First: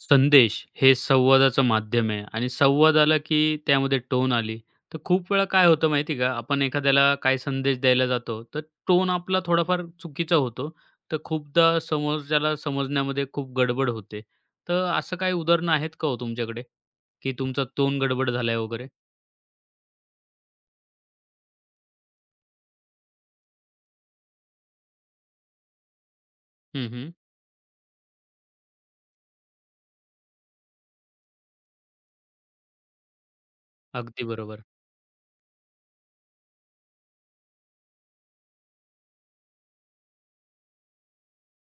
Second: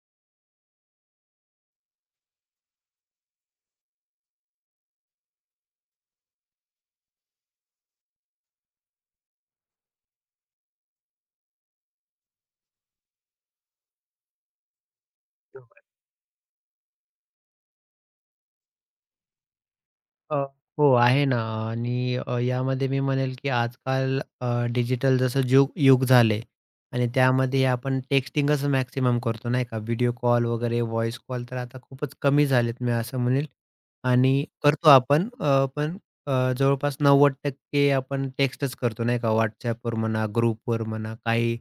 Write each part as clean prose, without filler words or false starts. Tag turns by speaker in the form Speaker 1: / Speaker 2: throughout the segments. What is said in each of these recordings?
Speaker 1: संदेश हे संवादाचं माध्यम आहे आणि संवाद आला की त्यामध्ये टोन आली. तर खूप वेळा काय होतं माहिती आहे का, आपण एखाद्याला काय संदेश द्यायला जातो, तर टोन आपला थोडाफार चुकीचा होतो. तर खूपदा समोरच्याला समजण्यामध्ये खूप गडबड होते. तर असं काही
Speaker 2: हो.
Speaker 1: उदाहरणं आहेत का हो तुमच्याकडे, की तुमचा टोन गडबड झालाय वगैरे?
Speaker 2: अ, हो आहे ना आणि यामध्ये मी म्हणेल की आजकाल डिजिटल जसं युग झाले
Speaker 1: हं,
Speaker 2: आणि
Speaker 1: हं.
Speaker 2: त्यामध्ये आपण टेक्स्टिंगच मॅक्सिमम करतो नाही का. व्हिडिओ कॉल वगैरे व्हॉईस कॉल तर आता खूपच कमी झालेत मी असं म्हणेल
Speaker 1: अगदी
Speaker 2: आणि
Speaker 1: बरोबर.
Speaker 2: करतो आपण अ, जवळपास 90% आपण टेक्स्टच करतो नाही का. WhatsAppवर म्हणा, ग्रुपवर म्हणा काही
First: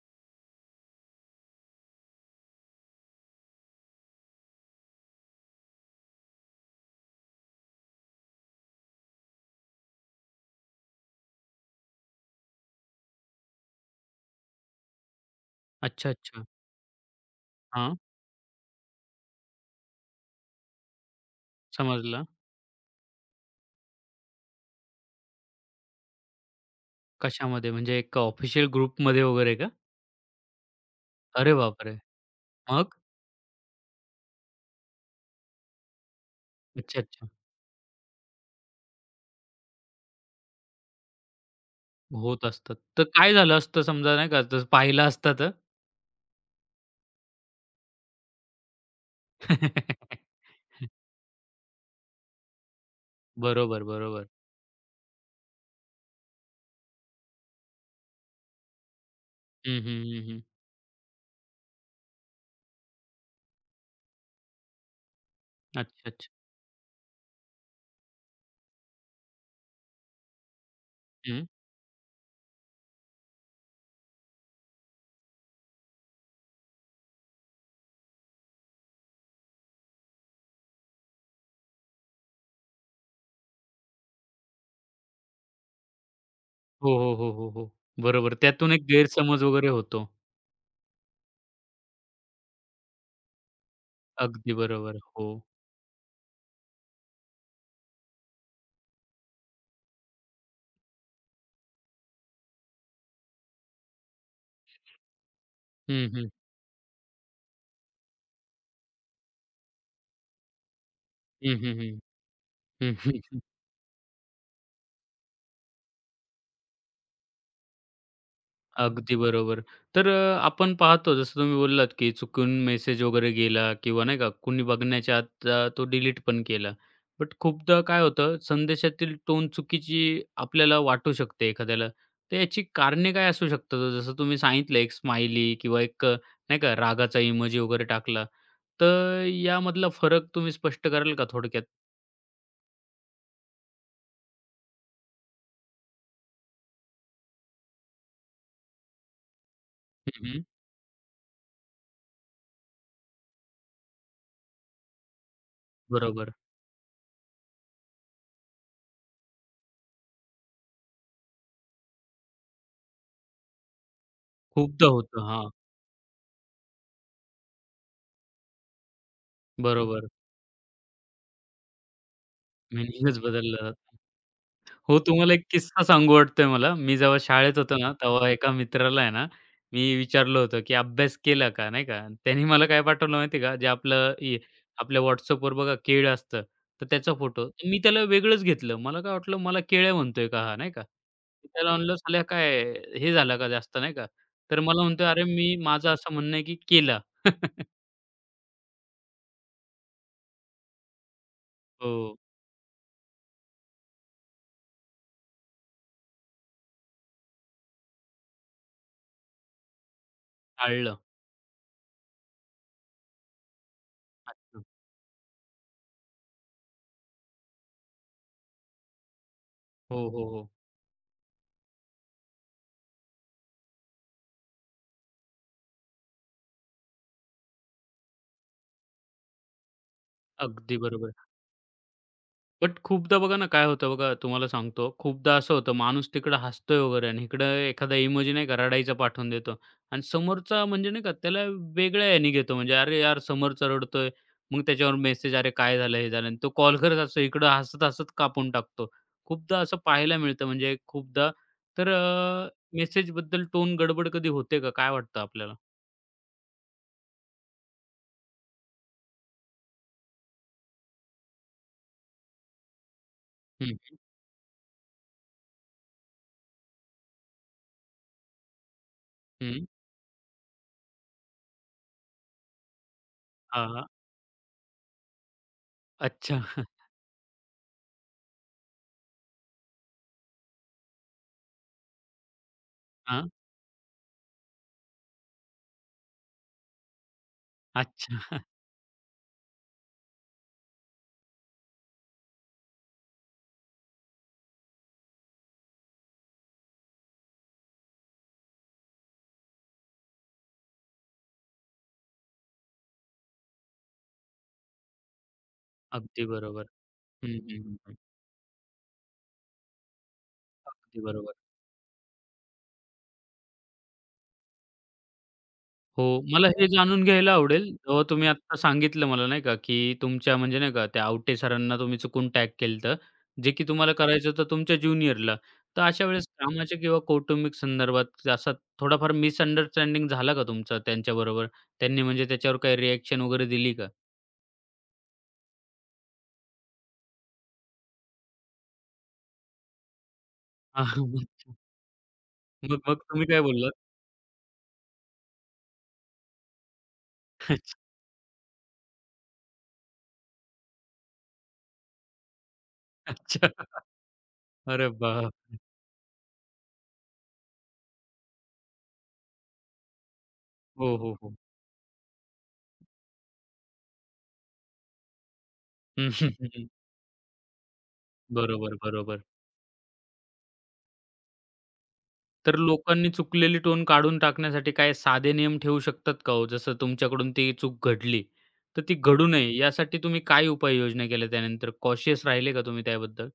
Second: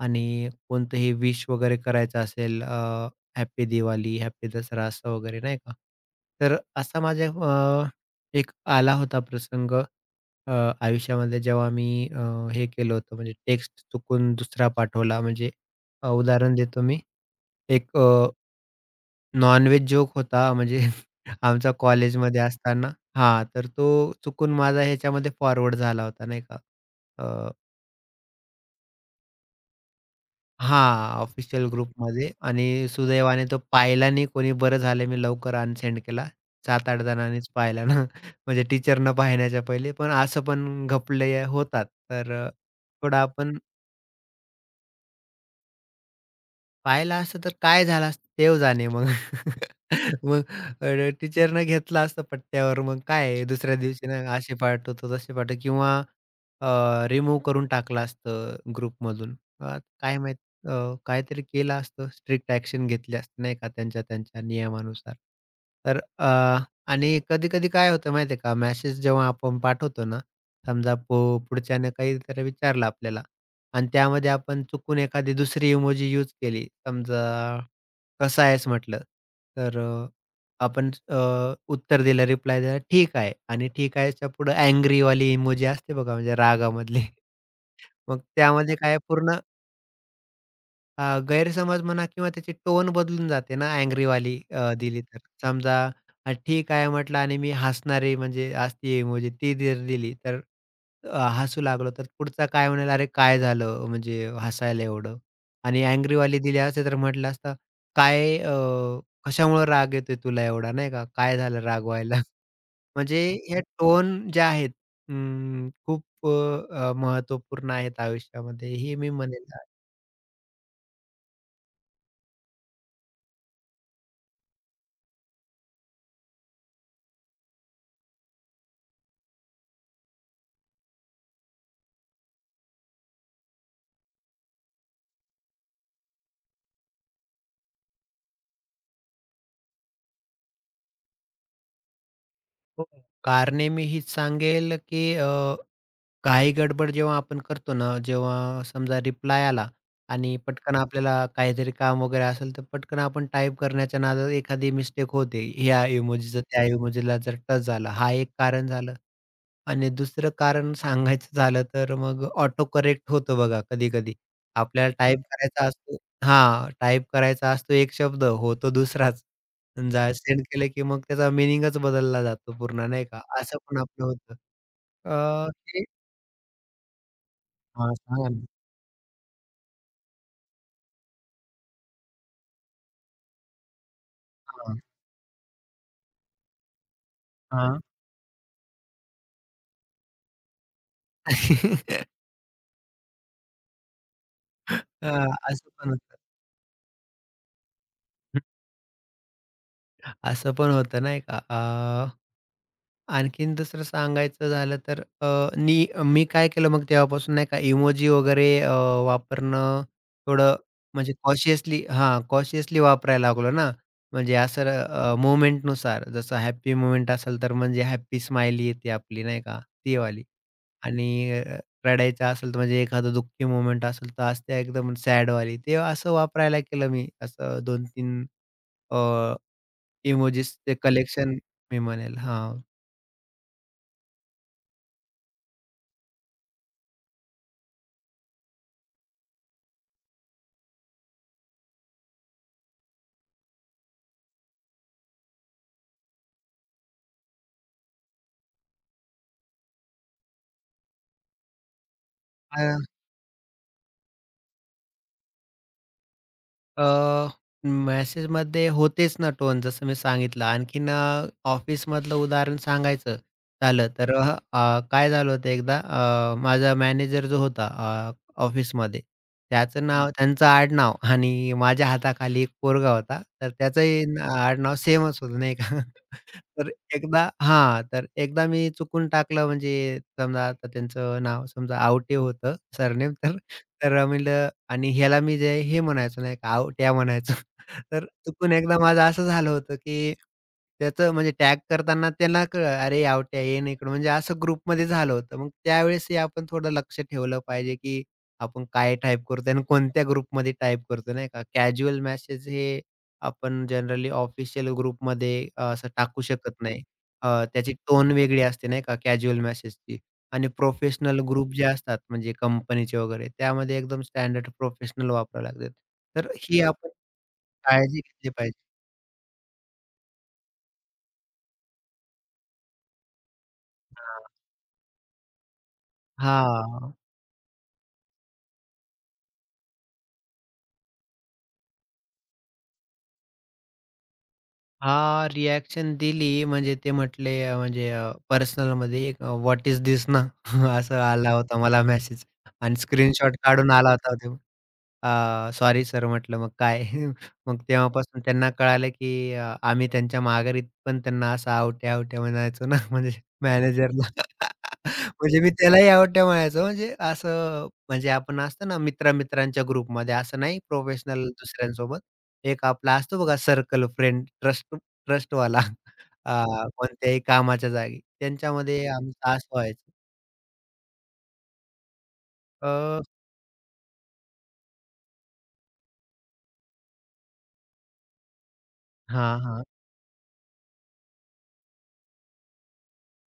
Speaker 2: आणि कोणतंही विश वगैरे करायचं असेल, दिवाळी, हॅपी दसरा असं वगैरे नाही का. तर असा माझ्या एक आला होता प्रसंग अ, आयुष्यामध्ये जेव्हा मी अ, हे केलं होतं, म्हणजे टेक्स्ट चुकून दुसरा पाठवला म्हणजे.
Speaker 1: अच्छा, अच्छा.
Speaker 2: उदाहरण देतो मी. एक
Speaker 1: हां,
Speaker 2: नॉन-व्हेज जोक होता म्हणजे आमचा
Speaker 1: समजलं.
Speaker 2: कॉलेजमध्ये असताना. हां, तर तो चुकून माझा ह्याच्यामध्ये फॉरवर्ड झाला होता नाही का.
Speaker 1: कशामध्ये म्हणजे एका ऑफिशियल ग्रुपमध्ये वगैरे का?
Speaker 2: हां,
Speaker 1: अरे
Speaker 2: ऑफिशियल
Speaker 1: बापरे!
Speaker 2: ग्रुपमध्ये, आणि
Speaker 1: मग?
Speaker 2: सुदैवाने तो पाहिला नाही कोणी. बरं झालं मी लवकर अनसेंड केला.
Speaker 1: अच्छा,
Speaker 2: 7-8
Speaker 1: अच्छा.
Speaker 2: जणांनीच पाहिला ना. म्हणजे टीचरनं पाहण्याच्या पहिले. पण असं पण घपले होतात. तर
Speaker 1: होत
Speaker 2: अ,
Speaker 1: असतात. तर
Speaker 2: थोडा
Speaker 1: काय झालं
Speaker 2: आपण
Speaker 1: असतं समजा नाही का, जर पाहिलं असतं तर?
Speaker 2: पाहिलं असतं तर काय झालं असतं देव जाणे मग. मग टीचरनं घेतलं असतं पट्ट्यावर, मग काय आहे दुसऱ्या
Speaker 1: बरोबर,
Speaker 2: दिवशी ना
Speaker 1: बरोबर.
Speaker 2: असे पाठवतो तसे पाठव किंवा रिमूव्ह करून टाकलं असतं ग्रुपमधून.
Speaker 1: हं, हं,
Speaker 2: काय
Speaker 1: हं,
Speaker 2: माहीत,
Speaker 1: हं.
Speaker 2: अ, काहीतरी केलं असतं, स्ट्रिक्ट ॲक्शन घेतली असती नाही का त्यांच्या त्यांच्या नियमानुसार.
Speaker 1: अच्छा,
Speaker 2: तर अ,
Speaker 1: अच्छा.
Speaker 2: आणि कधी-कधी काय होतं माहिती का, मेसेज जेव्हा आपण पाठवतो ना, समजा
Speaker 1: हं.
Speaker 2: पुढच्याने काहीतरी विचारलं आपल्याला. आणि त्यामध्ये आपण चुकून एखादी दुसरी इमोजी यूज केली. समजा, "कसा आहेस?" म्हटलं, तर अ, आपण उत्तर दिलं, रिप्लाय दिला, "ठीक आहे", आणि "ठीक आहेच्या" पुढे अँग्री वाली इमोजी असते बघा, म्हणजे
Speaker 1: हो,
Speaker 2: रागामधली.
Speaker 1: हो, हो, हो, हो.
Speaker 2: मग
Speaker 1: बरोबर. त्यातून
Speaker 2: त्यामध्ये
Speaker 1: एक
Speaker 2: काय पूर्ण
Speaker 1: गैरसमज वगैरे होतो.
Speaker 2: गैरसमज म्हणा किंवा त्याची टोन बदलून जाते ना अँग्रीवाली
Speaker 1: अगदी बरोबर.
Speaker 2: दिली तर.
Speaker 1: हो.
Speaker 2: समजा ठीक आहे म्हटलं आणि मी हसणारी म्हणजे असती इमोजी ती जर दिली तर हसू लागलो तर पुढचा काय म्हणेल, "अरे काय झालं म्हणजे हसायला एवढं?" आणि
Speaker 1: हं, हं.
Speaker 2: अँग्रीवाली दिली असते तर म्हटलं असतं, "काय कशामुळं राग येतोय तुला एवढा?" नाही का? "काय
Speaker 1: हं,
Speaker 2: झालं
Speaker 1: हं,
Speaker 2: राग
Speaker 1: हं.
Speaker 2: व्हायला?" म्हणजे ह्या टोन ज्या आहेत खूप महत्त्वपूर्ण आहेत आयुष्यामध्ये हे मी
Speaker 1: अगदी
Speaker 2: म्हणेल.
Speaker 1: बरोबर. तर आपण पाहतो जसं तुम्ही बोललात, की चुकून मेसेज वगैरे गेला किंवा नाही का कुणी बघण्याच्या आत तो डिलीट पण केला. बट खूपदा काय होतं संदेशातील टोन चुकीची आपल्याला वाटू शकते एखाद्याला. तर याची कारणे काय असू शकतात? जसं तुम्ही सांगितलं एक स्माइली किंवा एक नाही का रागाचा इमोजी वगैरे टाकला. तर यामधला फरक तुम्ही स्पष्ट कराल का थोडक्यात?
Speaker 2: हो, कारणे मी हीच सांगेल, की काही गडबड जेव्हा आपण करतो ना, जेव्हा समजा रिप्लाय आला आणि
Speaker 1: हं,
Speaker 2: पटकन आपल्याला काहीतरी काम वगैरे असेल, तर पटकन आपण टाइप करण्याच्या नादात एखादी मिस्टेक होते. ह्या
Speaker 1: बरोबर.
Speaker 2: इमोजीचा त्या इमोजीला जर टच झाला, हा एक कारण झालं. आणि दुसरं कारण सांगायचं झालं, तर मग ऑटो करेक्ट होतं बघा कधी-कधी.
Speaker 1: खूपदा
Speaker 2: आपल्याला टाइप
Speaker 1: होतं. हां,
Speaker 2: करायचा असतो, हां, टाइप करायचा असतो एक शब्द, होतो दुसराच.
Speaker 1: बरोबर.
Speaker 2: सेंड केलं की मग त्याचा मीनिंगच बदलला जातो पूर्ण नाही
Speaker 1: मिनिंगच
Speaker 2: का? असं
Speaker 1: बदलला.
Speaker 2: पण आपलं होतं.
Speaker 1: हो,
Speaker 2: अ,
Speaker 1: तुम्हाला एक किस्सा
Speaker 2: हे
Speaker 1: सांगू वाटतोय मला. मी जेव्हा शाळेत होतो ना,
Speaker 2: हां,
Speaker 1: तेव्हा
Speaker 2: सांगा ना.
Speaker 1: एका मित्राला आहे ना, मी विचारलं होतं, की "अभ्यास केला का?" नाही का. त्याने मला काय पाठवलं माहिती का, जे आपलं हे
Speaker 2: हां,
Speaker 1: आपल्या WhatsAppवर बघा केळं असतं, तर त्याचा फोटो. मी
Speaker 2: हां.
Speaker 1: त्याला वेगळंच घेतलं. मला काय वाटलं, मला केळ्या म्हणतोय का हा, नाही का. मी त्याला म्हणलं, "साल्या काय हे झाला का जास्त?" नाही का. तर मला म्हणतोय, "अरे
Speaker 2: हां,
Speaker 1: मी
Speaker 2: असं
Speaker 1: माझं
Speaker 2: पण
Speaker 1: असं
Speaker 2: होतं.
Speaker 1: म्हणणं आहे, की केला."
Speaker 2: असं पण होतं नाही का?
Speaker 1: हो,
Speaker 2: आणखीन दुसरं सांगायचं झालं तर नी मी काय केलं मग तेव्हापासून नाही का, इमोजी वगैरे वापरणं थोडं,
Speaker 1: टाळलं.
Speaker 2: म्हणजे कॉशियसली, हां, कॉशियसली वापरायला लागलो ना. म्हणजे
Speaker 1: अच्छा.
Speaker 2: असं मोमेंटनुसार, जसं हॅपी मोमेंट असेल तर म्हणजे हॅपी स्माइली येते आपली नाही का, ती
Speaker 1: हो,
Speaker 2: वाली.
Speaker 1: हो, हो.
Speaker 2: आणि अ, रडायचं असेल तर, म्हणजे एखादं दुःखी मोमेंट असेल तर असते एकदम सॅडवाली. ते असं वापरायला केलं मी. असं 2 तीन अ, ते
Speaker 1: अगदी बरोबर.
Speaker 2: कलेक्शन मी म्हणेल. हां.
Speaker 1: बट खूपदा बघा ना, काय होतं बघा, तुम्हाला सांगतो, खूपदा असं होतं माणूस तिकडं हसतोय वगैरे आणि इकडं एखादा इमोजी नाही का रडायचा पाठवून देतो आणि समोरचा म्हणजे नाही का त्याला वेगळ्या ह्यानी घेतो. म्हणजे "अरे यार, समोरचा रडतोय." मग त्याच्यावर मेसेज, "अरे काय झालं, हे झालं." आणि तो कॉल करत असतो, इकडं हसत-हसत कापून टाकतो. खूपदा असं पाहायला मिळतं म्हणजे खूपदा. तर मेसेजबद्दल टोन गडबड कधी होते का? काय वाटतं आपल्याला?
Speaker 2: अ, मेसेजमध्ये होतेच ना टोन, जसं मी सांगितलं. आणखीन ऑफिसमधलं उदाहरण सांगायचं झालं
Speaker 1: हं,
Speaker 2: तर अ, अ, काय झालं होतं एकदा, माझा मॅनेजर जो होता ऑफिसमध्ये,
Speaker 1: हं.
Speaker 2: त्याचं नाव त्यांचं आडनाव आणि माझ्या हाताखाली एक पोरगा होता. तर
Speaker 1: हां,
Speaker 2: त्याचंही न आडनाव सेमच होतं नाही का.
Speaker 1: अच्छा.
Speaker 2: तर एकदा, हां, तर एकदा मी चुकून टाकलं, म्हणजे समजा आता त्यांचं नाव समजा आवटे होतं सरनेम,
Speaker 1: हां.
Speaker 2: तर तर अ, म्हणलं, आणि ह्याला मी जे हे म्हणायचो नाही का, "आओ" त्या म्हणायचो. तर
Speaker 1: अच्छा.
Speaker 2: चुकून एकदा माझं असं झालं होतं, की त्याचं म्हणजे टॅग करताना त्यांना कळलं, "अरे, आवट्या ये ना इकडं." म्हणजे असं ग्रुपमध्ये झालं होतं. मग त्यावेळेसही आपण थोडं लक्ष ठेवलं पाहिजे, की आपण काय टाइप करतोय आणि कोणत्या ग्रुपमध्ये टाइप करतोय, नाही का. कॅज्युअल मेसेज हे आपण जनरली ऑफिशियल ग्रुपमध्ये असं टाकू
Speaker 1: अगदी
Speaker 2: शकत
Speaker 1: बरोबर.
Speaker 2: नाही.
Speaker 1: हं, हं,
Speaker 2: त्याची
Speaker 1: हं, हं.
Speaker 2: टोन वेगळी असते, नाही का, कॅज्युअल मेसेजची. आणि
Speaker 1: अगदी
Speaker 2: प्रोफेशनल
Speaker 1: बरोबर.
Speaker 2: ग्रुप जे असतात म्हणजे कंपनीचे वगैरे, त्यामध्ये एकदम स्टँडर्ड प्रोफेशनल वापरावे लागतात.
Speaker 1: हो,
Speaker 2: तर
Speaker 1: मला
Speaker 2: ही
Speaker 1: हे
Speaker 2: आपण
Speaker 1: जाणून घ्यायला आवडेल,
Speaker 2: काळजी
Speaker 1: जेव्हा तुम्ही
Speaker 2: घेतली पाहिजे.
Speaker 1: आत्ता सांगितलं मला नाही का, की तुमच्या म्हणजे नाही का त्या आवटे सरांना तुम्ही चुकून टॅग केलंत, जे की तुम्हाला
Speaker 2: हां.
Speaker 1: करायचं होतं तुमच्या ज्युनियरला. तर अशा वेळेस कामाच्या
Speaker 2: हां.
Speaker 1: किंवा कौटुंबिक संदर्भात असा थोडाफार मिसअंडरस्टँडिंग झाला का तुमचा त्यांच्याबरोबर? त्यांनी म्हणजे त्याच्यावर काही रिएक्शन वगैरे दिली का?
Speaker 2: हां, रिएक्शन दिली, म्हणजे ते म्हटले, म्हणजे पर्सनलमध्ये एक "व्हॉट इस दिस ना?"
Speaker 1: हां,
Speaker 2: असं आला
Speaker 1: हां.
Speaker 2: होता मला मेसेज आणि
Speaker 1: मग मग तुम्ही
Speaker 2: स्क्रीनशॉट
Speaker 1: काय
Speaker 2: काढून
Speaker 1: बोललात?
Speaker 2: आला होता. "सॉरी सर" म्हटलं, "मग काय?" मग तेव्हापासून त्यांना कळालं, की आम्ही त्यांच्या माघारी पण त्यांना असं आवट्या-आवट्या म्हणायचो ना, म्हणजे
Speaker 1: अच्छा, अच्छा.
Speaker 2: मॅनेजरला.
Speaker 1: अरे
Speaker 2: म्हणजे मी
Speaker 1: बाप!
Speaker 2: त्यालाही आवट्या म्हणायचो, म्हणजे असं, म्हणजे आपण असतो ना मित्र-मित्रांच्या ग्रुपमध्ये, असं नाही
Speaker 1: हो, हो,
Speaker 2: प्रोफेशनल
Speaker 1: हो.
Speaker 2: दुसऱ्यांसोबत. एक आपला असतो बघा सर्कल फ्रेंड, ट्रस्ट ट्रस्टवाला,
Speaker 1: हं, हं,
Speaker 2: अ,
Speaker 1: हं,
Speaker 2: कोणत्याही कामाच्या जागी,
Speaker 1: बरोबर,
Speaker 2: त्यांच्यामध्ये
Speaker 1: बरोबर.
Speaker 2: आमचं असं व्हायचं.
Speaker 1: तर
Speaker 2: अ
Speaker 1: लोकांनी चुकलेली टोन काढून टाकण्यासाठी काय साधे नियम ठेवू शकतात का हो? जसं तुमच्याकडून ती चूक घडली, तर ती घडू
Speaker 2: हां,
Speaker 1: नये
Speaker 2: हां.
Speaker 1: यासाठी तुम्ही काय उपाययोजना केल्या त्यानंतर? कॉशियस राहिले का तुम्ही त्याबद्दल?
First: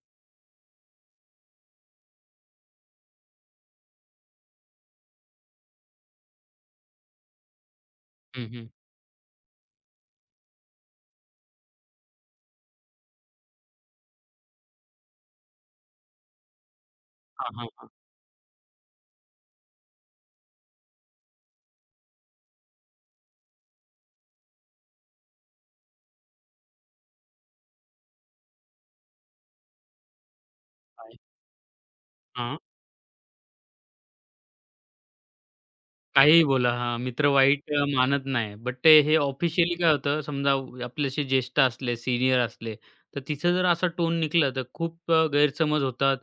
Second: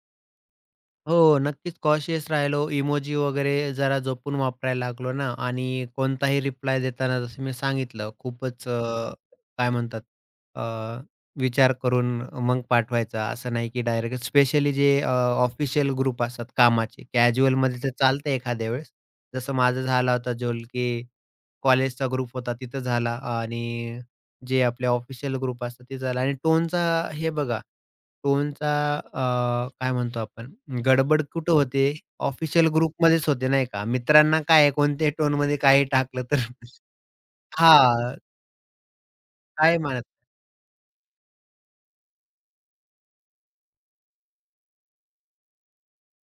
Speaker 2: हो, नक्कीच कॉशियस राहिलो. इमोजी वगैरे जरा जपून वापरायला लागलो ना, आणि कोणताही रिप्लाय देताना जसं मी सांगितलं
Speaker 1: हं, हं.
Speaker 2: खूपच, काय म्हणतात, अ, विचार करून मग पाठवायचा. असं नाही की डायरेक्ट, स्पेशली जे ऑफिशियल ग्रुप असतात कामाचे,
Speaker 1: हां, हां,
Speaker 2: कॅज्युअलमध्ये
Speaker 1: हां.
Speaker 2: तर चालतं एखाद्या वेळेस. जसं माझं झाला होता जोल, की कॉलेजचा ग्रुप होता तिथं झाला आणि जे आपले ऑफिशियल ग्रुप असतात ते झालं आणि टोनचा, हे बघा, टोनचा, काय म्हणतो आपण,
Speaker 1: काय?
Speaker 2: गडबड कुठं होते?
Speaker 1: हां.
Speaker 2: ऑफिशियल ग्रुपमध्येच होते नाही का? मित्रांना काय आहे, कोणत्याही टोनमध्ये काही टाकलं तर.
Speaker 1: काहीही बोला. हां, मित्र वाईट
Speaker 2: हां,
Speaker 1: मानत नाही. बट ते हे ऑफिशियली
Speaker 2: काय
Speaker 1: काय
Speaker 2: मानत.
Speaker 1: होतं समजा आपल्याशी ज्येष्ठ असले, सीनियर असले, तर तिथं जर असा टोन निघाला तर खूप गैरसमज होतात,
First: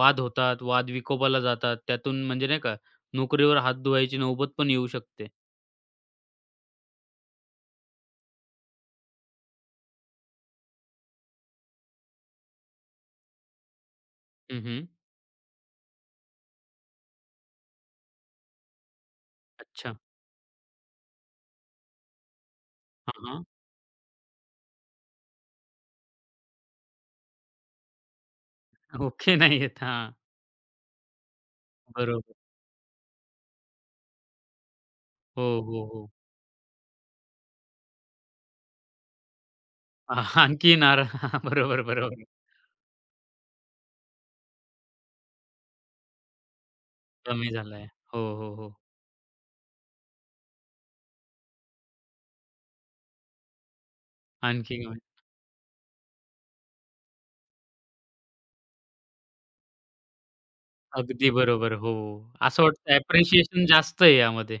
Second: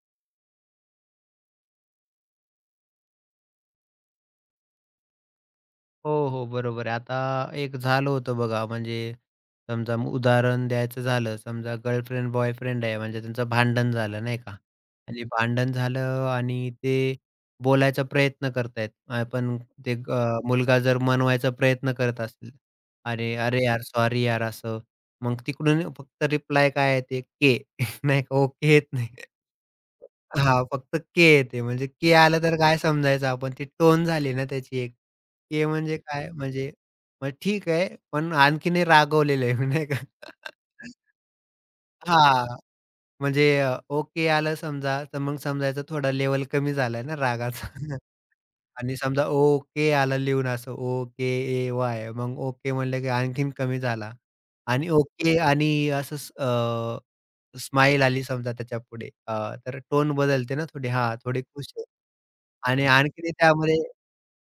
Speaker 1: वाद होतात, वाद विकोपाला जातात. त्यातून म्हणजे नाही का नोकरीवर हात धुवायची नौबत पण येऊ शकते.
Speaker 2: हो, हो. बरोबर आहे. आता एक झालं होतं बघा, म्हणजे समजा, उदाहरण द्यायचं झालं, समजा गर्लफ्रेंड, बॉयफ्रेंड आहे, म्हणजे त्यांचं भांडण झालं नाही का?
Speaker 1: हं, हं.
Speaker 2: आणि भांडण झालं आणि ते बोलायचा प्रयत्न करतायत. पण ते
Speaker 1: अच्छा.
Speaker 2: मुलगा जर मनवायचा प्रयत्न करत असेल,
Speaker 1: हां,
Speaker 2: "अरे,
Speaker 1: हां.
Speaker 2: अरे यार, सॉरी यार," असं. मग तिकडून फक्त रिप्लाय काय येते? "के." नाही का, ओके येत नाही.
Speaker 1: ओके नाही आहेत. हां.
Speaker 2: हां, फक्त के येते. म्हणजे के
Speaker 1: बरोबर.
Speaker 2: आलं तर काय समजायचं आपण? ती टोन झाली ना त्याची एक.
Speaker 1: हो,
Speaker 2: ते
Speaker 1: हो,
Speaker 2: म्हणजे
Speaker 1: हो.
Speaker 2: काय, म्हणजे मग ठीक आहे, पण आणखीनही रागवलेलं आहे नाही का?
Speaker 1: हां, आणखी नारा हां, बरोबर, बरोबर.
Speaker 2: हां, म्हणजे ओके आलं समजा, तर मग समजायचं थोडा लेव्हल कमी झालाय ना
Speaker 1: कमी
Speaker 2: रागाचा.
Speaker 1: झालाय. हो, हो, हो.
Speaker 2: आणि समजा ओके आलं लिहून असं, ओके, ए, वाय, मग ओके म्हणलं की आणखीन कमी झाला.
Speaker 1: आणखी
Speaker 2: आणि
Speaker 1: कमी.
Speaker 2: ओके, आणि असं आली समजा त्याच्यापुढे, तर टोन बदलते ना थोडी, हां,
Speaker 1: अगदी
Speaker 2: थोडी
Speaker 1: बरोबर.
Speaker 2: खुश आहे.
Speaker 1: हो. हो. असं
Speaker 2: आणि
Speaker 1: वाटतं
Speaker 2: आणखीन
Speaker 1: अप्रिशिएशन
Speaker 2: त्यामध्ये,
Speaker 1: जास्त आहे यामध्ये.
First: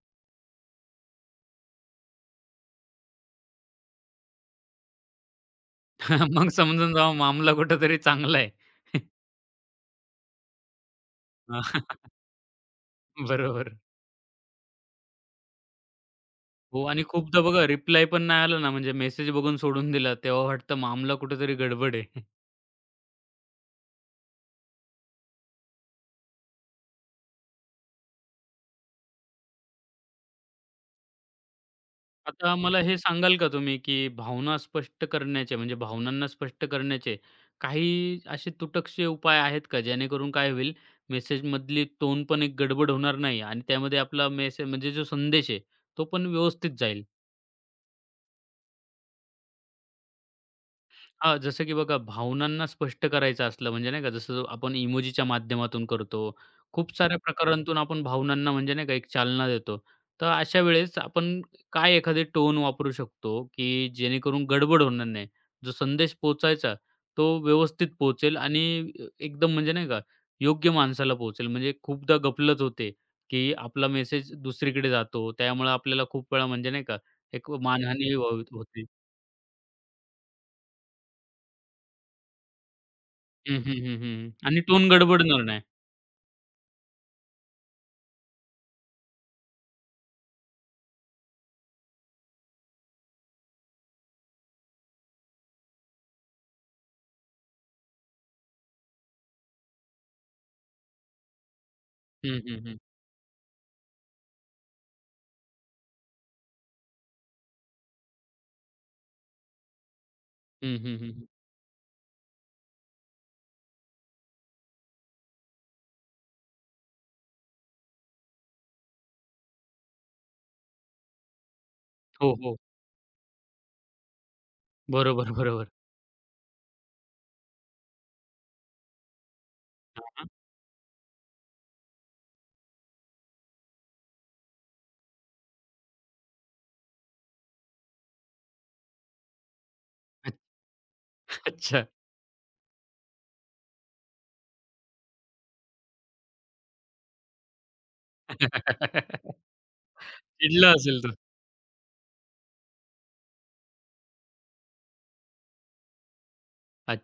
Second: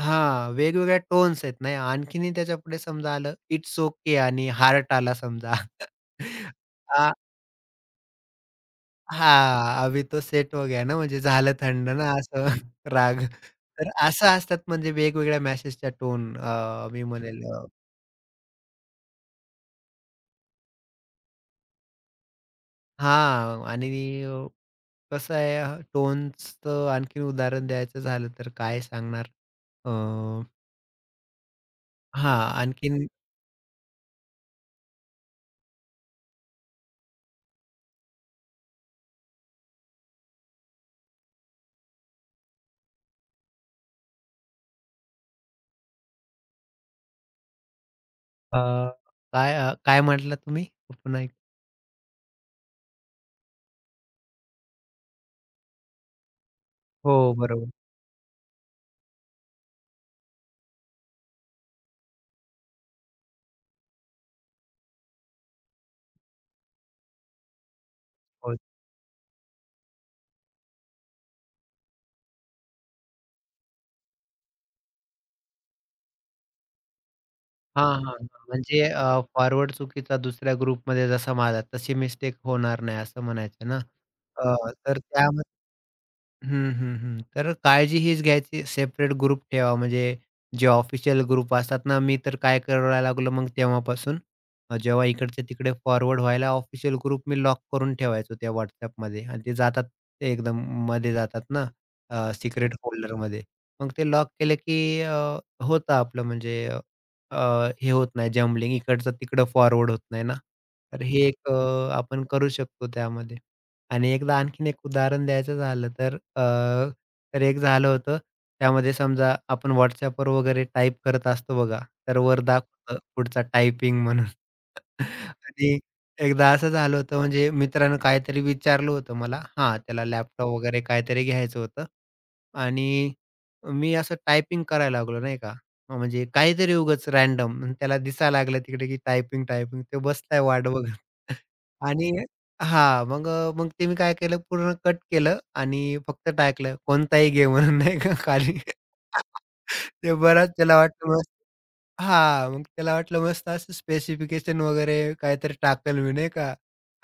Speaker 2: हां, वेगवेगळ्या टोन्स आहेत नाही. आणखीनही त्याच्यापुढे समजा आलं, इट्स ओके आणि हार्ट आला समजा.
Speaker 1: मग समजून
Speaker 2: आ
Speaker 1: जावं मामला कुठेतरी चांगला आहे.
Speaker 2: हां, अभी तो सेट हो गया ना, म्हणजे झालं
Speaker 1: हां,
Speaker 2: थंड ना असं राग.
Speaker 1: बरोबर.
Speaker 2: तर असं असतात म्हणजे वेगवेगळ्या मेसेजच्या टोन,
Speaker 1: हो
Speaker 2: अ,
Speaker 1: आणि
Speaker 2: मी
Speaker 1: खूपदा
Speaker 2: म्हणेल
Speaker 1: बघा
Speaker 2: अ,
Speaker 1: रिप्लाय पण नाही आला ना, म्हणजे मेसेज बघून सोडून दिला, तेव्हा वाटतं मामला कुठेतरी गडबड आहे.
Speaker 2: हां, आणि अ, कसं आहे टोन्सचं आणखीन उदाहरण द्यायचं झालं तर काय सांगणार? अ, हां,
Speaker 1: आता मला हे
Speaker 2: आणखीन
Speaker 1: सांगाल का तुम्ही, की भावना स्पष्ट करण्याचे म्हणजे भावनांना स्पष्ट करण्याचे काही असे तुटकसे उपाय आहेत का? जेणेकरून काय होईल मेसेजमधली टोन पण एक गडबड होणार नाही आणि त्यामध्ये आपला मेसेज म्हणजे जो संदेश आहे, तो पण व्यवस्थित जाईल?
Speaker 2: अ, काय, काय म्हटलात तुम्ही? पुन्हा एक.
Speaker 1: हां, जसं की बघा भावनांना स्पष्ट करायचं असलं म्हणजे नाही का जसं आपण इमोजीच्या माध्यमातून करतो. खूप साऱ्या
Speaker 2: हो, बरोबर.
Speaker 1: प्रकारांतून आपण भावनांना म्हणजे नाही का एक चालना देतो. तर अशा वेळेस आपण काय एखादे टोन वापरू शकतो, की जेणेकरून गडबड होणार नाही. जो संदेश पोहोचायचा तो व्यवस्थित पोहोचेल
Speaker 2: हो.
Speaker 1: आणि एकदम म्हणजे नाही का योग्य माणसाला पोहोचेल. म्हणजे खूपदा गफलत होते, की आपला मेसेज दुसरीकडे जातो. त्यामुळे आपल्याला खूप वेळा म्हणजे नाही का एक
Speaker 2: हां,
Speaker 1: मानहानी
Speaker 2: हां, हां. म्हणजे
Speaker 1: होते.
Speaker 2: फॉरवर्ड चुकीचा दुसऱ्या ग्रुपमध्ये जसा माझा, तशी मिस्टेक होणार नाही असं
Speaker 1: हं,
Speaker 2: म्हणायचं
Speaker 1: हं,
Speaker 2: ना?
Speaker 1: हं, हं.
Speaker 2: अ,
Speaker 1: आणि टोन
Speaker 2: तर
Speaker 1: गडबडणार नाही.
Speaker 2: त्यामध्ये, हं, हं, हं. तर काळजी हीच घ्यायची, सेपरेट ग्रुप ठेवा. म्हणजे जे ऑफिशियल ग्रुप असतात ना, मी तर काय करायला लागलो मग तेव्हापासून, जेव्हा इकडचे-तिकडे फॉरवर्ड व्हायला, ऑफिशियल ग्रुप मी लॉक करून ठेवायचो त्या WhatsAppमध्ये आणि ते जातात, ते एकदम मध्ये जातात ना
Speaker 1: हं, हं,
Speaker 2: सिक्रेट
Speaker 1: हं.
Speaker 2: फोल्डरमध्ये. मग ते लॉक केलं की, होतं आपलं, म्हणजे हे होत नाही, जम्बलिंग इकडचं तिकडं फॉरवर्ड होत नाही ना.
Speaker 1: हं, हं,
Speaker 2: तर
Speaker 1: हं.
Speaker 2: हे
Speaker 1: हं.
Speaker 2: एक आपण करू शकतो त्यामध्ये. आणि एकदा आणखीन एक उदाहरण द्यायचं झालं तर तर एक झालं होतं त्यामध्ये, समजा आपण WhatsAppवर वगैरे टाइप करत असतो बघा, तर
Speaker 1: हो,
Speaker 2: वर
Speaker 1: हो.
Speaker 2: दाखवतं पुढचा टायपिंग म्हणून.
Speaker 1: बरोबर, बरोबर.
Speaker 2: आणि एकदा असं झालं होतं, म्हणजे मित्रानं काहीतरी विचारलं होतं मला. हां,
Speaker 1: हां,
Speaker 2: त्याला
Speaker 1: हां.
Speaker 2: लॅपटॉप वगैरे काहीतरी घ्यायचं होतं, आणि मी असं टायपिंग करायला लागलो नाही का. म्हणजे काहीतरी उगाच रॅन्डम त्याला दिसायला लागलं तिकडे की टायपिंग, टायपिंग तो बसलाय वाट बघत.
Speaker 1: अच्छा.
Speaker 2: आणि हां, मग मग ते मी काय केलं, पूर्ण कट केलं आणि फक्त टाकलं कोणताही घे म्हणून नाही का खाली. ते बराच
Speaker 1: चिडला
Speaker 2: त्याला
Speaker 1: असेल तो.
Speaker 2: वाटलं, हां, मग त्याला वाटलं मस्त असं स्पेसिफिकेशन वगैरे काहीतरी टाकेल मी नाही का?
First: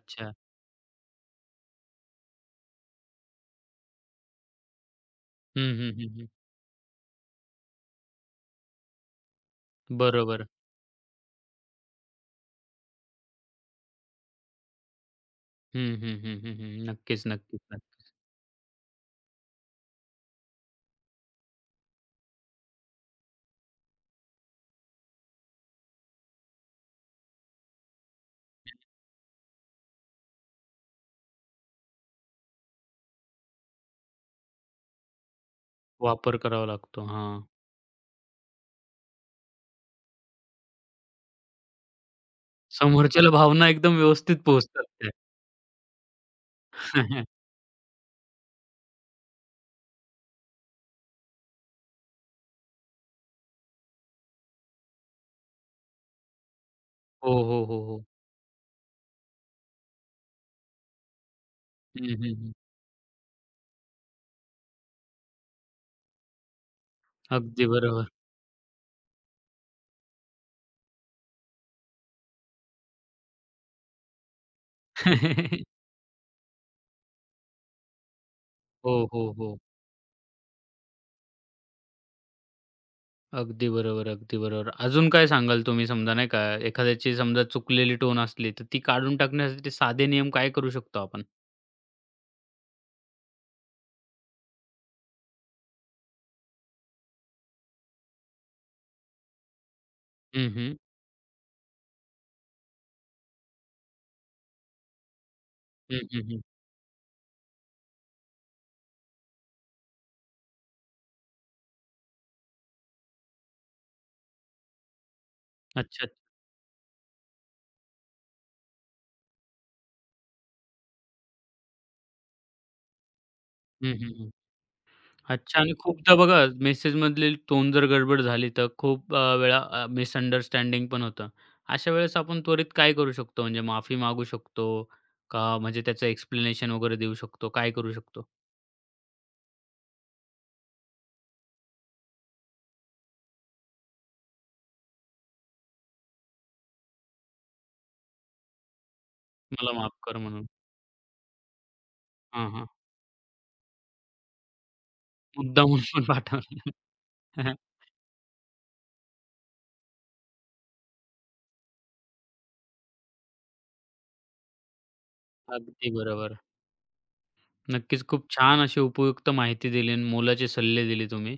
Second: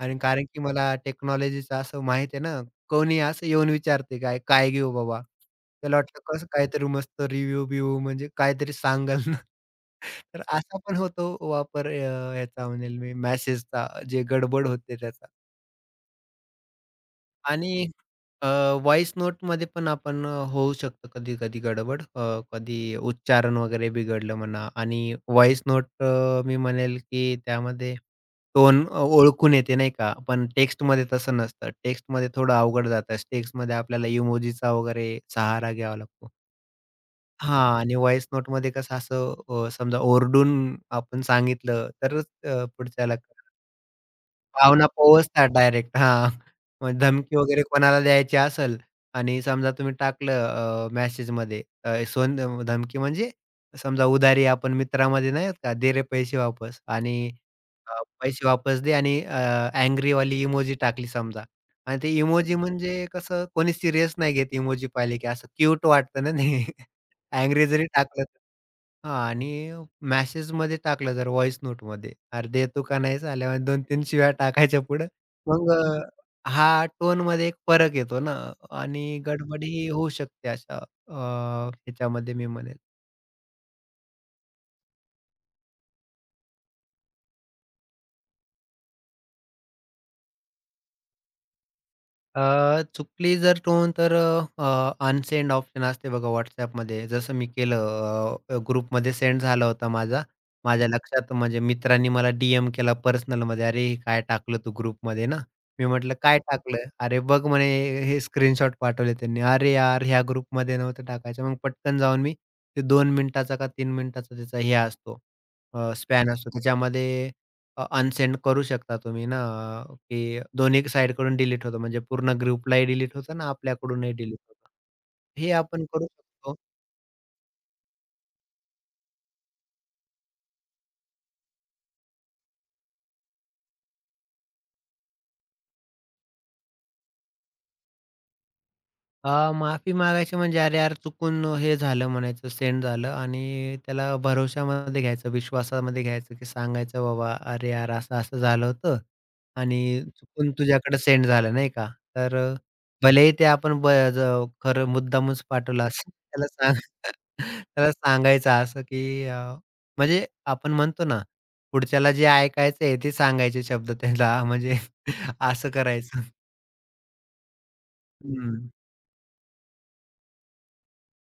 Speaker 2: आणि कारण की मला टेक्नॉलॉजीचं असं माहीत आहे ना, कोणी असं येऊन विचारते काय, "काय घेऊ बाबा?"
Speaker 1: हं, हं,
Speaker 2: त्याला
Speaker 1: हं,
Speaker 2: वाटलं
Speaker 1: हं.
Speaker 2: कसं काहीतरी मस्त रिव्ह्यू-बिव्ह्यू म्हणजे काहीतरी सांगाल ना. तर
Speaker 1: बरोबर.
Speaker 2: असा पण होतो वापर ह्याचा म्हणेल मी, मेसेजचा, जे गडबड होते त्याचा.
Speaker 1: हं, हं, हं, हं, हं. नक्कीच, नक्कीच,
Speaker 2: आणि
Speaker 1: नक्कीच.
Speaker 2: अ, व्हॉईस नोटमध्ये पण आपण होऊ शकतं कधी-कधी गडबड. कधी उच्चारण वगैरे बिघडलं म्हणा, आणि व्हॉईस नोट मी म्हणेल की त्यामध्ये टोन ओळखून येते नाही का? पण टेक्स्टमध्ये तसं नसतं. टेक्स्टमध्ये थोडं अवघड जातं. टेक्स्टमध्ये आपल्याला इमोजीचा वगैरे सहारा घ्यावा लागतो.
Speaker 1: वापर करावा लागतो. हां.
Speaker 2: हां, आणि व्हॉईस नोटमध्ये कसं असं समजा ओरडून आपण सांगितलं तरच पुढच्याला
Speaker 1: समोरच्याला भावना एकदम व्यवस्थित पोहोचतात
Speaker 2: भावना
Speaker 1: त्या.
Speaker 2: पोहोचतात डायरेक्ट. हां. मग धमकी वगैरे कोणाला द्यायची असेल आणि समजा तुम्ही टाकलं मेसेजमध्ये, अ, सोन धमकी, म्हणजे समजा उधारी आपण मित्रामध्ये नाही होत का, "दे रे पैसे वापस"
Speaker 1: हो,
Speaker 2: आणि
Speaker 1: हो, हो, हो.
Speaker 2: पैसे वापस दे, आणि वाली इमोजी टाकली समजा, आणि
Speaker 1: हं,
Speaker 2: ते
Speaker 1: हं, हं.
Speaker 2: इमोजी म्हणजे कसं, कोणी सीरियस नाही घेत इमोजी पाहिले की, असं क्यूट वाटतं ना ते. अँग्री
Speaker 1: अगदी
Speaker 2: जरी
Speaker 1: बरोबर.
Speaker 2: टाकलं, हां, आणि मेसेजमध्ये टाकलं, जर व्हॉइस नोटमध्ये "अरे देतो का नाहीस?" आल्यावर 2-3 शिव्या टाकायच्या पुढं. मग अ, हा टोनमध्ये एक फरक येतो ना,
Speaker 1: हो,
Speaker 2: आणि
Speaker 1: हो, हो.
Speaker 2: गडबडही होऊ शकते अशा ह्याच्यामध्ये मी म्हणेल.
Speaker 1: अगदी बरोबर, अगदी बरोबर. अजून काय सांगाल तुम्ही समजा नाही का, एखाद्याची समजा चुकलेली टोन असली, तर ती काढून टाकण्यासाठी साधे नियम काय करू शकतो आपण?
Speaker 2: चुकली जर टोन, तर अनसेंड ऑप्शन असते बघा WhatsAppमध्ये. जसं मी केलं, ग्रुपमध्ये सेंड झाला होता माझा.
Speaker 1: हं, हं.
Speaker 2: माझ्या लक्षात, म्हणजे मित्रांनी मला डी-एम केला पर्सनलमध्ये, "अरे हे काय टाकलं तू ग्रुपमध्ये ना?" मी
Speaker 1: हं,
Speaker 2: म्हटलं,
Speaker 1: हं, हं.
Speaker 2: "काय टाकलं?" "अरे बघ," म्हणे, "हे स्क्रीनशॉट पाठवले त्यांनी." "अरे यार, ह्या ग्रुपमध्ये नव्हतं टाकायचं." मग पटकन जाऊन मी, ते 2 मिनिटाचा का 3 मिनिटाचा त्याचा, हे असतो
Speaker 1: अच्छा.
Speaker 2: स्पॅन असतो. त्याच्यामध्ये अनसेंड करू शकता तुम्ही ना, की दोन्ही साइडकडून डिलीट होतं, म्हणजे पूर्ण ग्रुपलाही डिलीट होतं ना,
Speaker 1: हं,
Speaker 2: आपल्याकडूनही
Speaker 1: हं, हं.
Speaker 2: डिलीट होतं. हे
Speaker 1: अच्छा आणि
Speaker 2: आपण करू
Speaker 1: खूपदा बघा
Speaker 2: शकतो.
Speaker 1: मेसेजमधली टोन जर गडबड झाली, तर खूप वेळा मिसअंडरस्टँडिंग पण होतं. अशा वेळेस आपण त्वरित काय करू शकतो? म्हणजे माफी मागू शकतो का? म्हणजे त्याचं एक्सप्लेनेशन वगैरे देऊ शकतो? काय करू शकतो?
Speaker 2: माफी मागायची म्हणजे, अरे यार चुकून हे झालं म्हणायचं, सेंड झालं, आणि त्याला भरवशामध्ये घ्यायचं, विश्वासामध्ये घ्यायचं, की सांगायचं बाबा, "अरे यार असं-असं झालं होतं
Speaker 1: मला माफ
Speaker 2: आणि
Speaker 1: कर म्हणून.
Speaker 2: चुकून तुझ्याकडे सेंड झालं." नाही का? तर
Speaker 1: हां,
Speaker 2: अ,
Speaker 1: हां.
Speaker 2: भलेही ते आपण ब ज खरं मुद्दामच
Speaker 1: मुद्दामून
Speaker 2: पाठवलं
Speaker 1: पण
Speaker 2: असेल, त्याला
Speaker 1: पाठवलं.
Speaker 2: सांग त्याला सांगायचं असं, की म्हणजे आपण म्हणतो ना, पुढच्याला जे ऐकायचंय ते सांगायचे शब्द त्याला म्हणजे असं
Speaker 1: अगदी
Speaker 2: करायचं.
Speaker 1: बरोबर. नक्कीच. खूप छान
Speaker 2: हं.
Speaker 1: अशी उपयुक्त माहिती दिली आणि मोलाचे सल्ले दिले तुम्ही.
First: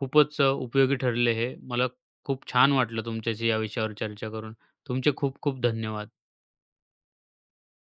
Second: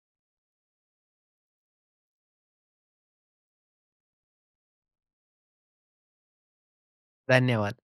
Speaker 1: खूपच उपयोगी ठरले हे. मला खूप छान वाटलं तुमच्याशी या विषयावर चर्चा करून. तुमचे खूप खूप धन्यवाद.
Speaker 2: धन्यवाद.